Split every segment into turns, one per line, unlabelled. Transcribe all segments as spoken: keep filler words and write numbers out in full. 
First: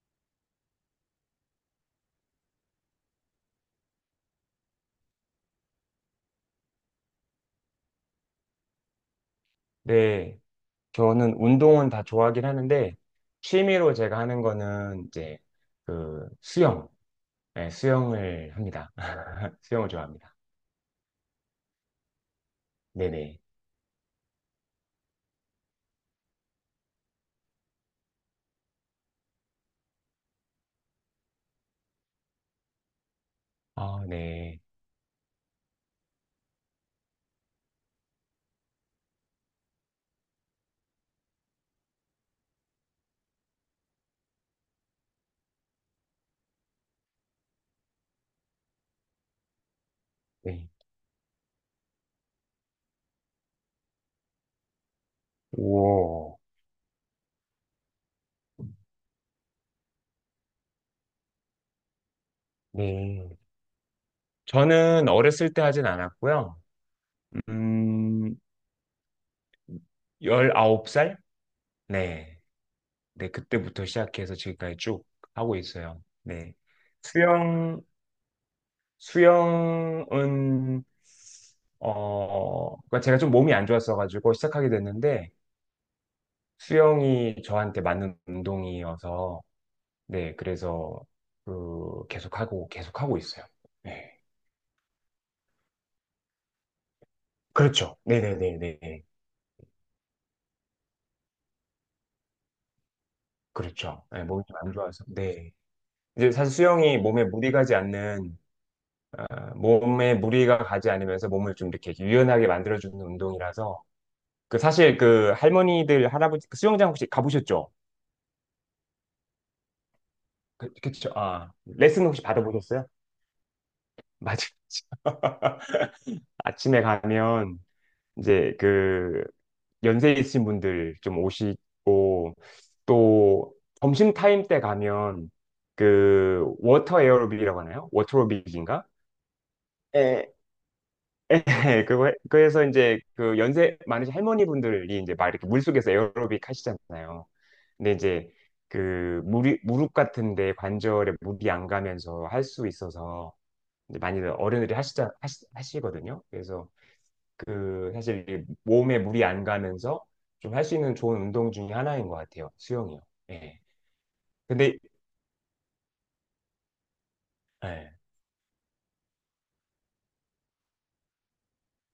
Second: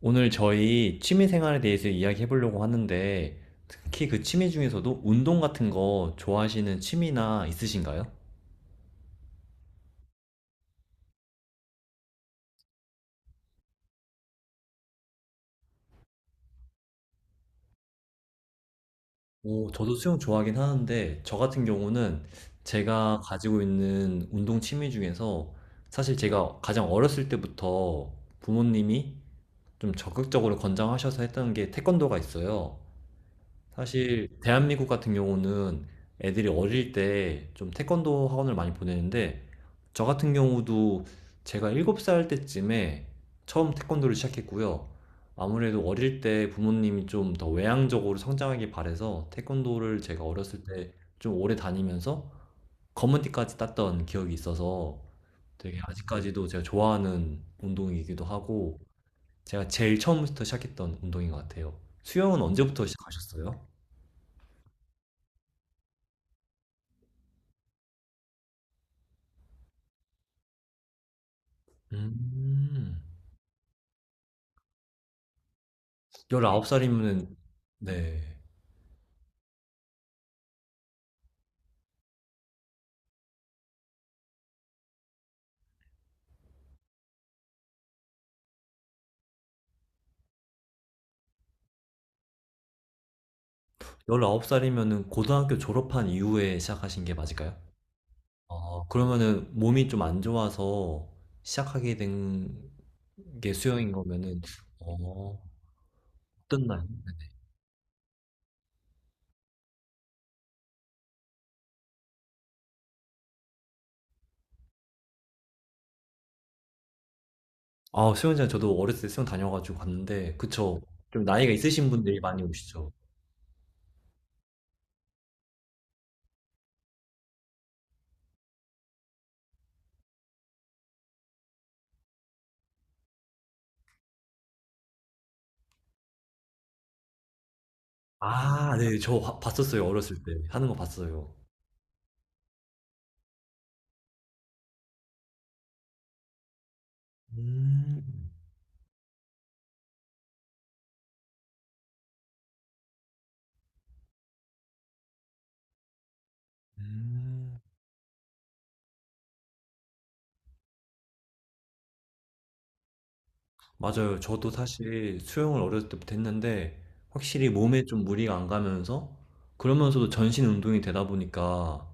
오늘 저희 취미 생활에 대해서 이야기해 보려고 하는데, 특히 그 취미 중에서도 운동 같은 거 좋아하시는 취미나 있으신가요?
네, 저는 운동은 다 좋아하긴 하는데, 취미로 제가 하는 거는 이제 그 수영, 네, 수영을 합니다.
오,
수영을
저도 수영
좋아합니다.
좋아하긴 하는데, 저 같은 경우는 제가
네네.
가지고 있는 운동 취미 중에서 사실 제가 가장 어렸을 때부터 부모님이 좀 적극적으로 권장하셔서 했던 게 태권도가 있어요.
아,
사실
네.
대한민국 같은 경우는 애들이 어릴 때 좀 태권도 학원을 많이 보내는데 저 같은 경우도 제가 일곱 살 때쯤에 처음 태권도를 시작했고요. 아무래도 어릴 때 부모님이 좀 더 외향적으로 성장하길 바래서 태권도를 제가 어렸을
네.
때 좀 오래 다니면서 검은띠까지 땄던 기억이 있어서 되게
오,
아직까지도 제가 좋아하는 운동이기도 하고 제가 제일 처음부터 시작했던 운동인 것 같아요. 수영은 언제부터
네.
시작하셨어요?
저는 어렸을 때 하진 않았고요. 음, 열아홉 살? 네.
음.
네, 그때부터 시작해서 지금까지 쭉 하고 있어요.
열
네.
열아홉 살이면은
수영,
네.
수영은 어, 그러니까 제가 좀 몸이 안 좋았어가지고 시작하게 됐는데 수영이 저한테 맞는 운동이어서 네, 그래서 그 계속하고 계속하고 있어요.
아
네.
홉 살이면은 고등학교 졸업한 이후에 시작하신 게 맞을까요?
그렇죠.
아,
네네네네.
그러면은 몸이 좀 안 좋아서 시작하게 된 게 수영인
그렇죠. 네,
거면은
몸이 좀 안 좋아서.
어,
네. 이제 사실
어땠나요?
수영이 몸에 무리가 가지 않는 아, 몸에 무리가 가지 않으면서 몸을 좀 이렇게 유연하게 만들어주는 운동이라서 그 사실 그 할머니들 할아버지 그 수영장 혹시 가보셨죠?
아, 수영장 저도 어렸을 때 수영 다녀가지고 갔는데
그,
그쵸.
그쵸.
좀
아
나이가 있으신
레슨
분들이
혹시
많이
받아보셨어요?
오시죠.
맞아요. 아침에 가면 이제 그 연세 있으신 분들 좀 오시고 또 점심 타임 때 가면 그 워터 에어로빅이라고 하나요?
아,
워터로빅인가?
네. 저 화- 봤었어요. 어렸을 때
예.
하는 거 봤어요.
네, 그거 해- 그래서 이제 그 연세 많으신 할머니분들이 이제 막 이렇게 물속에서 에어로빅 하시잖아요. 근데
음.
이제 그 무리, 무릎 같은데 관절에 물이 안 가면서 할 수 있어서 이제 많이들 어른들이 하시자 하시, 하시거든요. 그래서
음.
그 사실 이게 몸에 물이 안 가면서 좀 할 수 있는 좋은 운동 중에 하나인 것 같아요. 수영이요. 예.
맞아요. 저도
근데
사실 수영을 어렸을 때부터 했는데 확실히 몸에
예.
좀 무리가 안 가면서 그러면서도 전신 운동이 되다 보니까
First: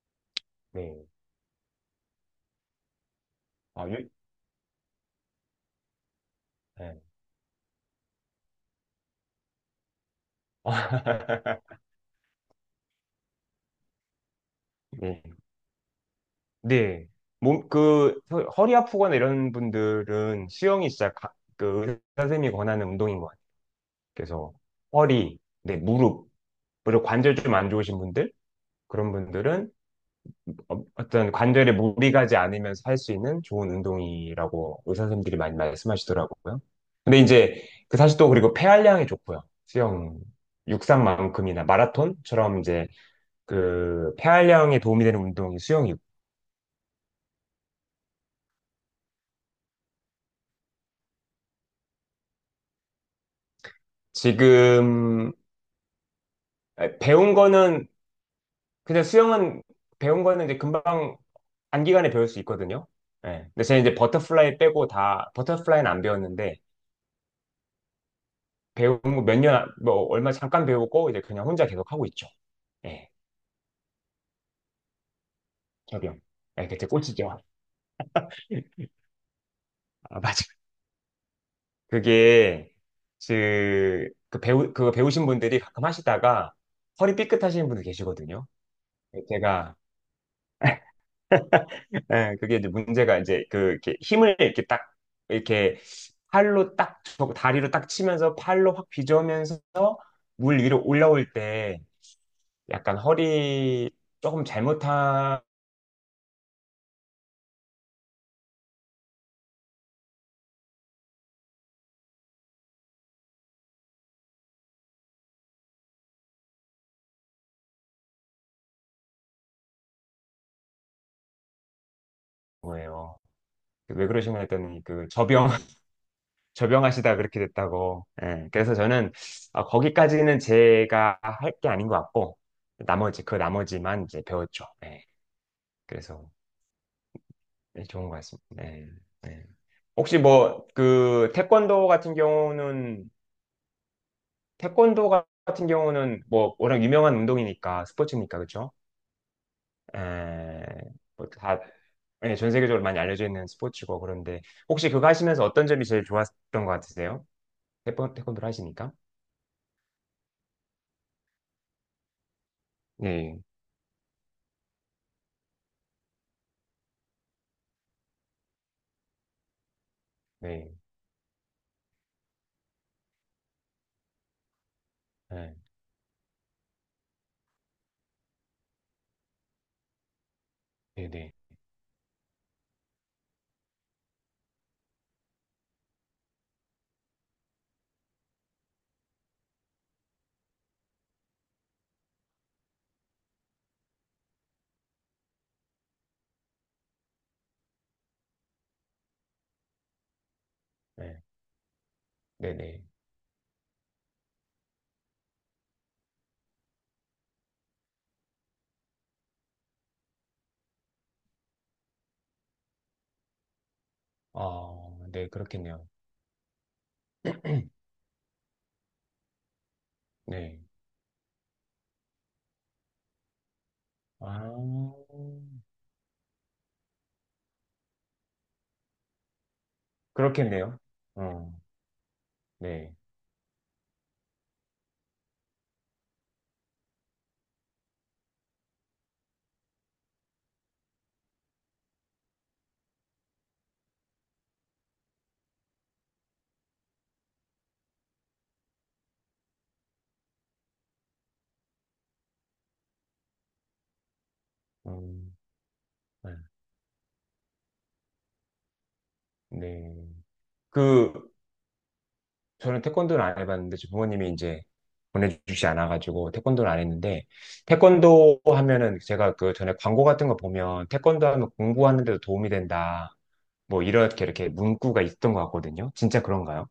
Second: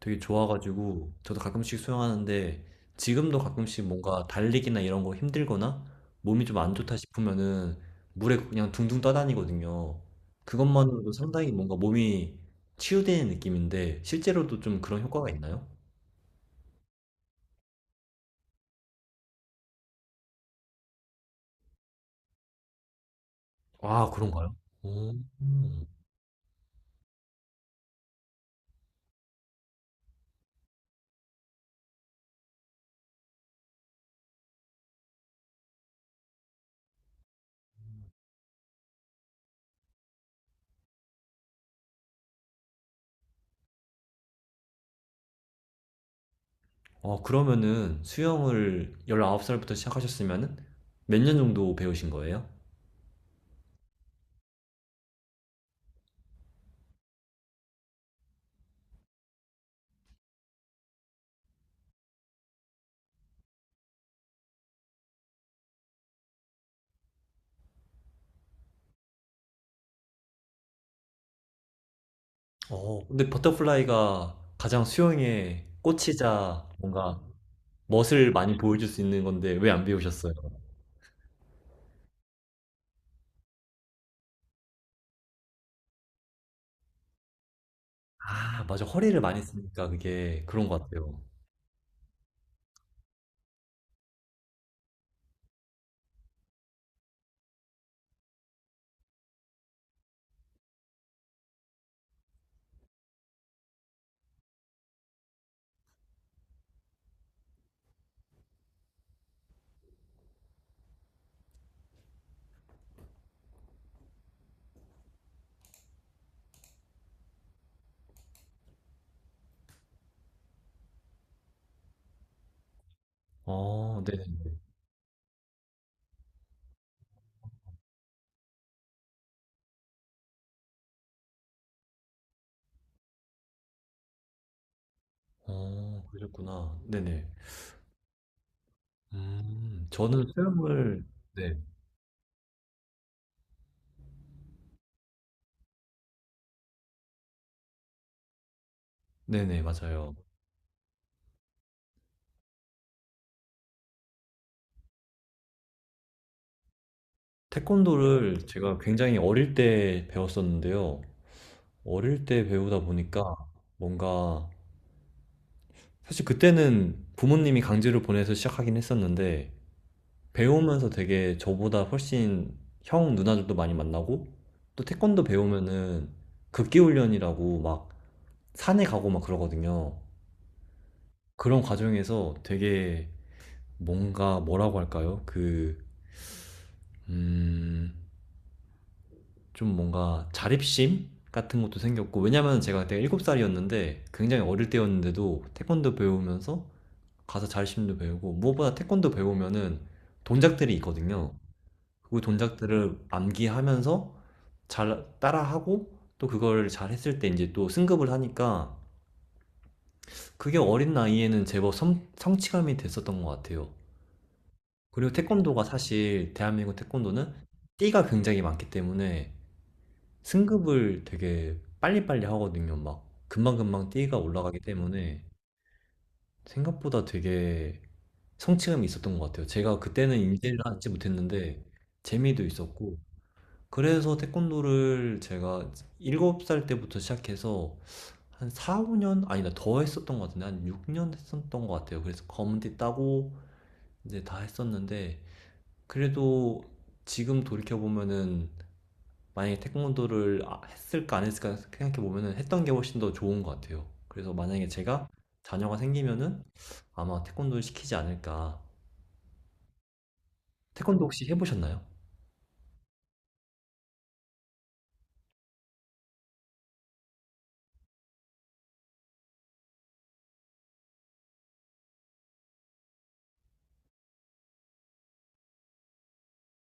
되게
네.
좋아가지고 저도 가끔씩 수영하는데 지금도 가끔씩
아, 유,
뭔가 달리기나 이런 거 힘들거나 몸이 좀 안 좋다
예.
싶으면은 물에 그냥 둥둥 떠다니거든요. 그것만으로도 상당히 뭔가 몸이 치유되는 느낌인데 실제로도 좀 그런
네.
효과가 있나요?
네. 몸, 그, 허- 허리 아프거나 이런 분들은 수영이 진짜 가- 그 의사 선생님이 권하는 운동인 것 같아요.
아,
그래서
그런가요? 오.
허리, 네, 무릎, 그리고 관절 좀 안 좋으신 분들, 그런 분들은 어- 어떤 관절에 무리 가지 않으면서 할 수 있는 좋은 운동이라고 의사 선생님들이 많이 말씀하시더라고요. 근데 이제 그 사실 또 그리고 폐활량이 좋고요. 수영, 육상만큼이나 마라톤처럼 이제 그 폐활량에 도움이 되는 운동이 수영이고
어, 그러면은 수영을 열아홉 살부터 시작하셨으면은 몇 년 정도 배우신 거예요?
지금 배운 거는 그냥 수영은 배운 거는 이제 금방 단기간에 배울 수 있거든요. 예. 근데 제가 이제 버터플라이 빼고 다 버터플라이는 안 배웠는데 배운 거몇 년, 뭐 얼마 잠깐 배우고 이제 그냥 혼자 계속 하고 있죠.
어,
예,
근데 버터플라이가 가장 수영의
저병
꽃이자
예, 그때
뭔가
꼴찌죠.
멋을 많이 보여줄 수 있는 건데 왜 안
아,
배우셨어요?
맞아. 그게 그, 그 배우 그거 배우신 분들이 가끔 하시다가 허리 삐끗하시는 분들 계시거든요.
아, 맞아. 허리를
예,
많이
제가
쓰니까 그게 그런 것 같아요.
예, 그게 이제 문제가 이제 그 이렇게 힘을 이렇게 딱 이렇게 팔로 딱 저- 다리로 딱 치면서 팔로 확 비조면서 물 위로 올라올 때 약간 허리 조금 잘못한 거예요. 그
어,
왜
네네.
그러시면 했더니 그 저병 저병하시다 그렇게 됐다고. 예. 그래서 저는 아, 거기까지는 제가 할 게 아닌 것 같고 나머지 그 나머지만 이제 배웠죠. 예.
어,
그래서
그러셨구나. 네네.
예, 좋은 것 같습니다. 예. 예.
음,
혹시
저는
뭐
수영을,
그
네.
태권도 같은 경우는 태권도 같은 경우는 뭐 워낙 유명한 운동이니까 스포츠니까 그렇죠?
네네, 맞아요.
예. 뭐다 예, 전 세계적으로 많이 알려져 있는 스포츠고 그런데 혹시 그거 하시면서 어떤 점이 제일 좋았던 것 같으세요? 태권,
태권도를
태권도를
제가
하시니까.
굉장히 어릴 때 배웠었는데요. 어릴 때 배우다 보니까
네.
뭔가 사실 그때는 부모님이 강제로 보내서 시작하긴 했었는데
네,
배우면서 되게 저보다 훨씬 형 누나들도 많이 만나고 또 태권도
네,
배우면은 극기훈련이라고 막 산에 가고 막 그러거든요.
네, 네,
그런 과정에서 되게 뭔가 뭐라고 할까요? 그, 음, 좀 뭔가 자립심 같은 것도 생겼고 왜냐면 제가 그때 일곱 살이었는데 굉장히 어릴 때였는데도 태권도 배우면서 가서 자립심도 배우고 무엇보다 태권도 배우면은 동작들이
네,
있거든요. 그
네, 네.
동작들을 암기하면서 잘 따라하고 또 그걸 잘 했을 때 이제 또 승급을 하니까 그게 어린 나이에는 제법 성, 성취감이 됐었던 것 같아요.
아,
그리고
네,
태권도가
그렇겠네요.
사실 대한민국 태권도는 띠가 굉장히 많기 때문에
네.
승급을 되게 빨리빨리 하거든요. 막 금방금방 띠가
아,
올라가기 때문에 생각보다 되게 성취감이 있었던 것 같아요. 제가 그때는 인지를
그렇겠네요.
하지
어,
못했는데 재미도
네.
있었고 그래서 태권도를 제가 일곱 살 때부터 시작해서 한 사, 오 년 아니다 더 했었던 것 같은데 한 육 년 했었던 것 같아요. 그래서 검은띠 따고 이제 다 했었는데 그래도 지금 돌이켜 보면은 만약에 태권도를 아- 했을까 안 했을까 생각해 보면은 했던 게 훨씬 더 좋은 것 같아요. 그래서 만약에 제가
음,
자녀가
네.
생기면은 아마 태권도를 시키지 않을까.
네.
태권도
그,
혹시 해보셨나요?
저는 태권도를 안 해봤는데, 제 부모님이 이제 보내주시지 않아가지고, 태권도를 안 했는데, 태권도 하면은 제가 그 전에 광고 같은 거 보면, 태권도 하면 공부하는 데도 도움이 된다. 뭐, 이렇게 이렇게 문구가 있던 것 같거든요. 진짜 그런가요?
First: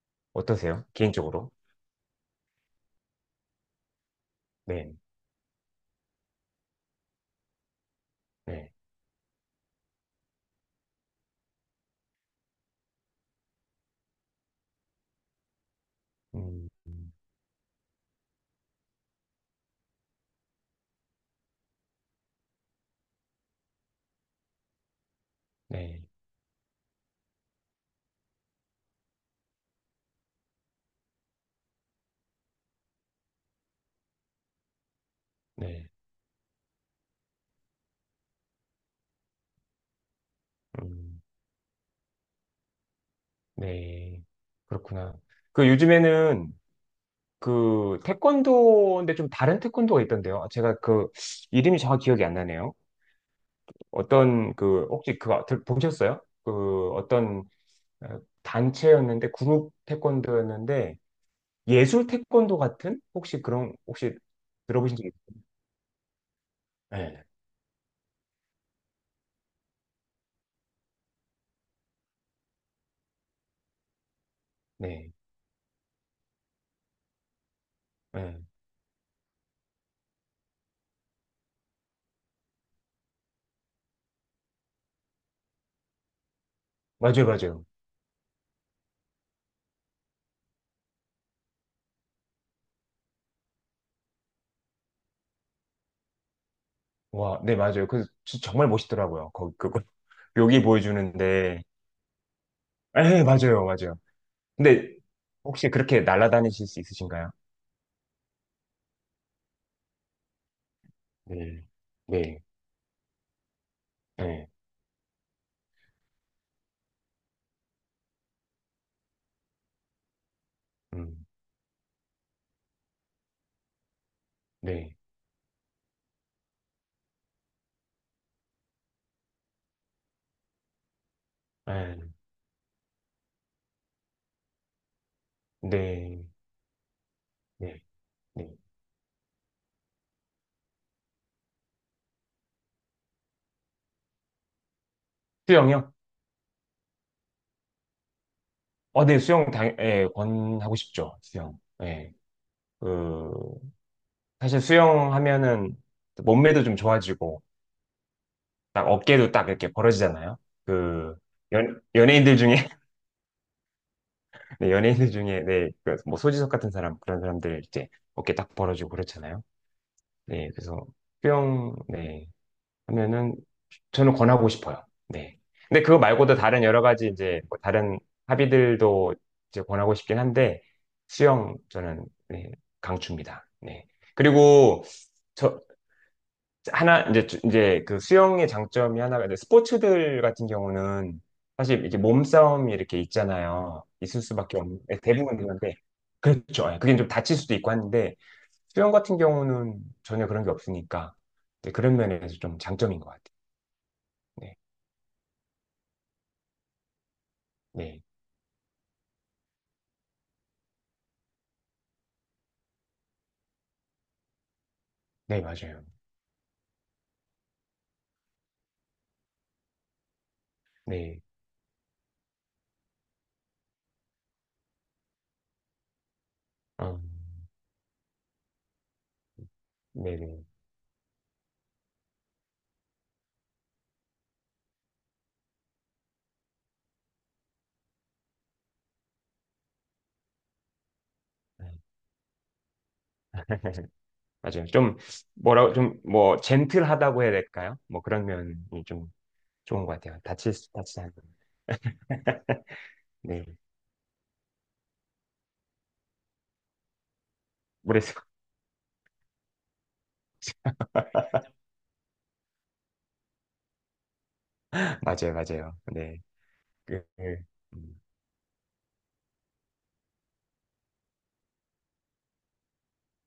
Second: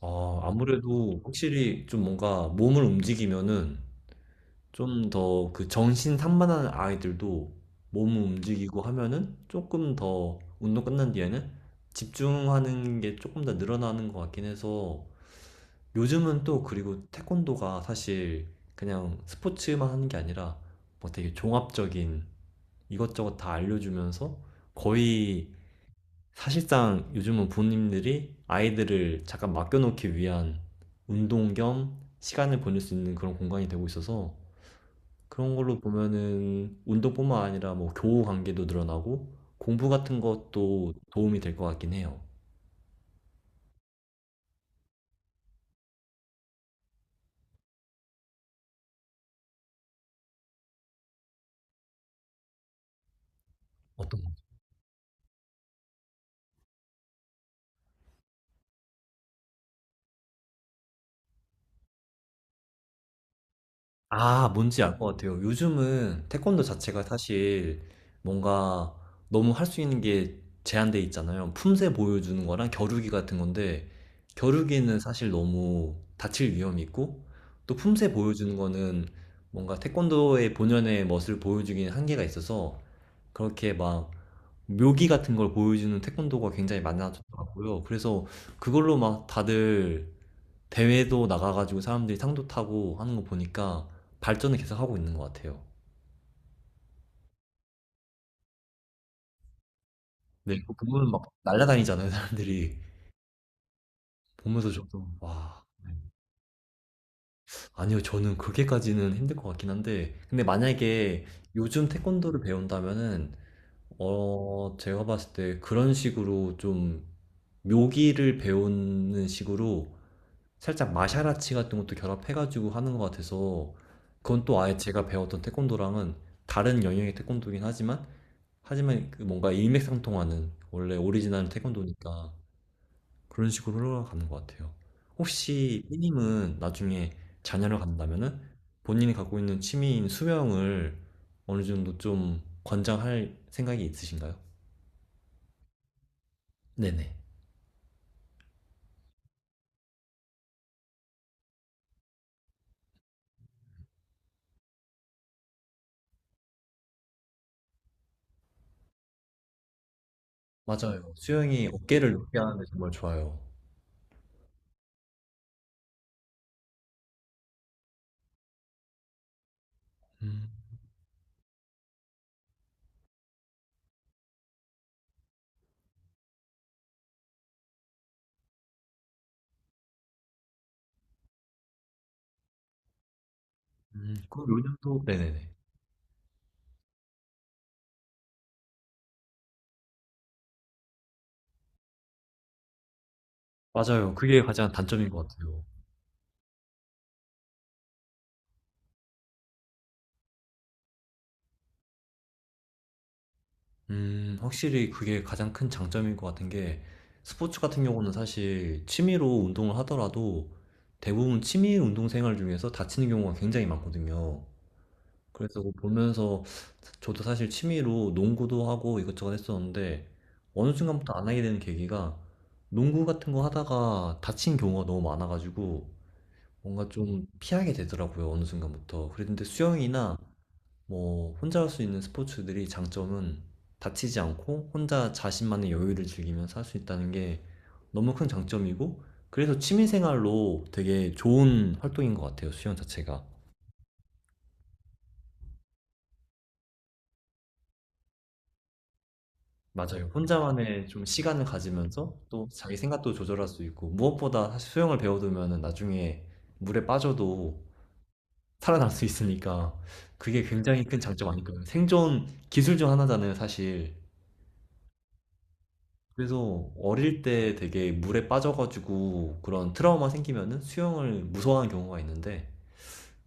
아,
어떠세요?
아무래도
개인적으로?
확실히 좀 뭔가 몸을 움직이면은
네,
좀 더 그 정신 산만한 아이들도 몸을
네,
움직이고 하면은 조금 더 운동 끝난 뒤에는 집중하는 게 조금 더 늘어나는 것 같긴 해서 요즘은 또
음,
그리고 태권도가 사실 그냥 스포츠만 하는 게 아니라 뭐 되게 종합적인 이것저것 다 알려주면서 거의
네,
사실상 요즘은 부모님들이 아이들을 잠깐 맡겨놓기 위한 운동 겸 시간을 보낼 수 있는 그런 공간이 되고 있어서 그런 걸로
네,
보면은 운동뿐만 아니라 뭐 교우 관계도 늘어나고 공부 같은 것도
음,
도움이 될 것 같긴 해요.
네, 그렇구나. 그 요즘에는 그 태권도인데 좀 다른 태권도가 있던데요. 아, 제가 그 이름이 정확히 기억이 안 나네요.
어떤가요?
어떤 그 혹시 그거 들- 보셨어요? 그 어떤 어, 단체였는데 그룹 태권도였는데 예술 태권도 같은 혹시 그런 혹시
아, 뭔지
들어보신
알
적
것
있...
같아요. 요즘은 태권도 자체가
네,
사실 뭔가 너무 할 수 있는 게 제한돼 있잖아요. 품새 보여주는 거랑 겨루기 같은 건데, 겨루기는
네,
사실 너무 다칠 위험이 있고, 또 품새
네,
보여주는 거는 뭔가 태권도의 본연의 멋을 보여주기는 한계가 있어서, 그렇게 막 묘기 같은 걸 보여주는 태권도가 굉장히
맞아요, 맞아요.
많아졌더라고요. 그래서 그걸로 막 다들 대회도 나가가지고 사람들이 상도 타고 하는 거 보니까 발전을 계속 하고 있는 것 같아요.
와, 네, 맞아요. 그 진짜 정말 멋있더라고요. 거기 그거
네,
여기
그 부분은 막
보여주는데,
날라다니잖아요, 사람들이.
에, 맞아요, 맞아요.
보면서
근데
저도 와.
혹시 그렇게 날아다니실 수 있으신가요?
아니요, 저는 그렇게까지는 힘들 것 같긴 한데, 근데 만약에
네,
요즘 태권도를
네,
배운다면은,
네,
어, 제가 봤을 때 그런 식으로 좀 묘기를 배우는 식으로 살짝
음,
마샤라치 같은 것도 결합해가지고 하는 것 같아서, 그건 또 아예
네,
제가 배웠던 태권도랑은 다른 영역의 태권도긴 하지만, 하지만 그 뭔가 일맥상통하는 원래 오리지널
에,
태권도니까 그런 식으로 흘러가는 것 같아요. 혹시
네,
삐님은 나중에 자녀를
네,
갖는다면은
네.
본인이 갖고 있는 취미인 수영을 어느 정도 좀 권장할 생각이 있으신가요?
수영이요?
네네.
어, 네, 수영 당, 예, 권하고 싶죠. 수영. 예. 그 사실 수영하면은 몸매도 좀 좋아지고, 딱 어깨도 딱 이렇게 벌어지잖아요.
맞아요.
그
수영이
연,
어깨를
연예인들
높게
중에
하는데 정말 좋아요.
네, 연예인들 중에, 네, 그 뭐, 소지섭 같은 사람, 그런 사람들 이제 어깨 딱 벌어주고 그렇잖아요. 네,
음,
그래서, 수영 네, 하면은, 저는 권하고 싶어요. 네. 근데 그거 말고도 다른 여러 가지 이제, 뭐 다른 합의들도 이제 권하고 싶긴 한데, 수영, 저는, 네, 강추입니다. 네.
음, 그럼
그리고,
요즘도 네네네.
저, 하나 이제 주- 이제 그 수영의 장점이 하나가 이제 스포츠들 같은 경우는 사실 이렇게 몸싸움이 이렇게 있잖아요.
맞아요.
있을
그게
수밖에
가장
없는 예,
단점인 것
대부분
같아요.
그런데 그렇죠. 예, 그게 좀 다칠 수도 있고 하는데 수영 같은 경우는 전혀 그런 게 없으니까 네, 그런 면에서 좀 장점인 것 같아요.
음,
네,
확실히 그게 가장 큰 장점인 것 같은 게 스포츠 같은
네,
경우는 사실 취미로 운동을 하더라도 대부분 취미 운동 생활 중에서 다치는 경우가 굉장히 많거든요.
네
그래서 그거
맞아요.
보면서 저도 사실 취미로 농구도 하고 이것저것 했었는데 어느 순간부터
네,
안 하게 되는 계기가 농구 같은 거 하다가 다친 경우가 너무 많아가지고 뭔가
음,
좀 피하게 되더라고요. 어느 순간부터. 그랬는데 수영이나
네, 네.
뭐 혼자 할 수 있는 스포츠들이 장점은 다치지 않고 혼자 자신만의 여유를 즐기면서 할 수 있다는 게 너무 큰 장점이고 그래서 취미생활로 되게
네,
좋은 활동인 것 같아요, 수영 자체가.
맞아요. 좀 뭐라고 좀 뭐 젠틀하다고 해야 될까요? 뭐 그런 면이 좀 좋은 것
맞아요.
같아요. 다칠 수
혼자만의
다치지
좀
않는.
시간을 가지면서 또 자기 생각도
네,
조절할 수 있고 무엇보다 사실 수영을 배워두면 나중에 물에 빠져도
모르겠어요.
살아날 수 있으니까 그게 굉장히 큰 장점 아닐까요? 생존 기술 중 하나잖아요, 사실.
맞아요, 맞아요. 네.
그래서
그,
어릴 때 되게
음,
물에 빠져가지고 그런 트라우마 생기면은 수영을 무서워하는 경우가 있는데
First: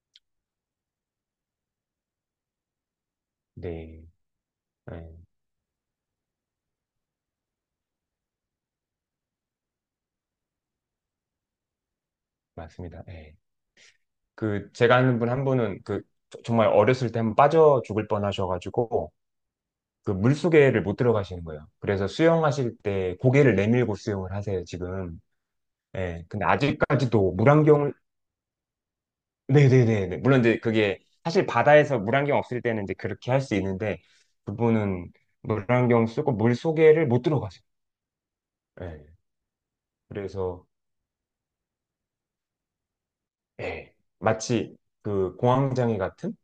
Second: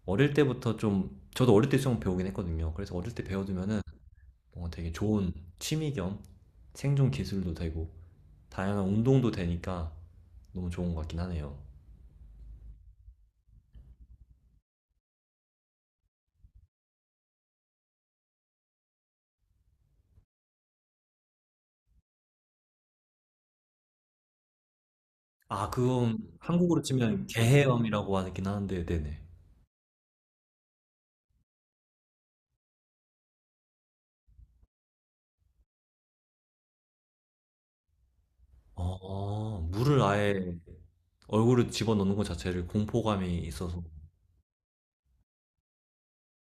어릴 때부터 좀 저도 어릴 때 수영 배우긴 했거든요. 그래서 어릴 때 배워두면은
네.
뭔가 되게
네,
좋은 취미 겸 생존 기술도 되고 다양한 운동도 되니까 너무 좋은 것 같긴 하네요.
맞습니다. 네. 그, 제가 아는 분 한 분은 그, 저- 정말 어렸을 때 한 번 빠져 죽을 뻔 하셔가지고, 그 물속에를 못 들어가시는 거예요. 그래서 수영하실 때 고개를 내밀고 수영을 하세요, 지금.
아, 그건
네. 근데
한국으로 치면
아직까지도 물안경을,
개헤엄이라고 하긴 하는데, 네네.
네네네. 물론 이제 그게, 사실 바다에서 물안경 없을 때는 이제 그렇게 할 수 있는데, 그분은 물안경 쓰고 물속에를 못 들어가세요. 네.
어, 물을 아예
그래서,
얼굴을 집어넣는 것 자체를 공포감이 있어서,
예, 마치 그 공황장애 같은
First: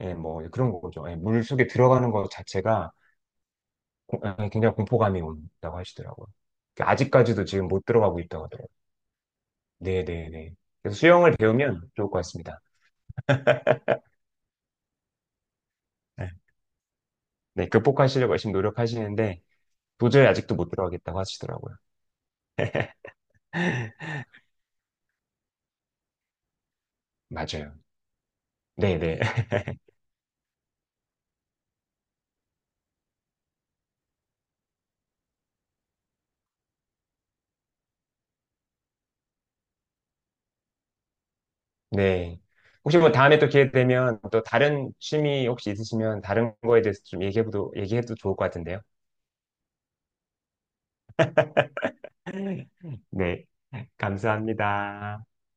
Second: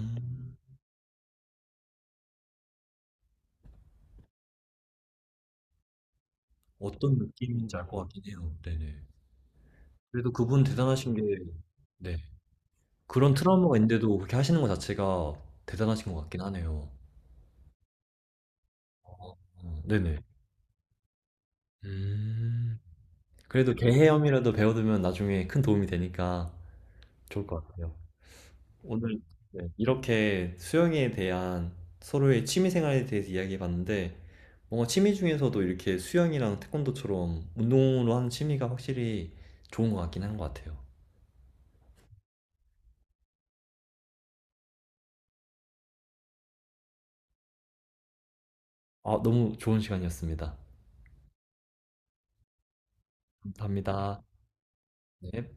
예, 뭐 그런 거죠. 예, 물 속에 들어가는 것 자체가 고- 예, 굉장히 공포감이 온다고 하시더라고요. 그
어떤
아직까지도 지금
느낌인지 알
못
것
들어가고
같긴
있다고
해요.
하더라고요.
네네.
네, 네,
그래도
네.
그분
그래서
대단하신 게,
수영을 배우면 좋을
네.
것 같습니다.
그런 트라우마가 있는데도 그렇게 하시는 것 자체가 대단하신 것
네,
같긴 하네요.
네, 극복하시려고 열심히 노력하시는데
어, 네네.
도저히 아직도 못 들어가겠다고 하시더라고요.
음, 그래도 개헤엄이라도 배워두면 나중에 큰 도움이 되니까 좋을 것
맞아요.
같아요.
네,
오늘
네,
네, 이렇게 수영에 대한 서로의 취미 생활에 대해서 이야기해 봤는데, 뭔가 취미 중에서도 이렇게 수영이랑 태권도처럼 운동으로 하는 취미가 확실히 좋은 것 같긴 한 것 같아요.
네. 혹시 뭐 다음에 또 기회 되면 또 다른 취미 혹시 있으시면 다른 거에 대해서 좀 얘기해도 얘기해도 좋을 것 같은데요.
아, 너무 좋은 시간이었습니다.
네,
감사합니다.
감사합니다.
네.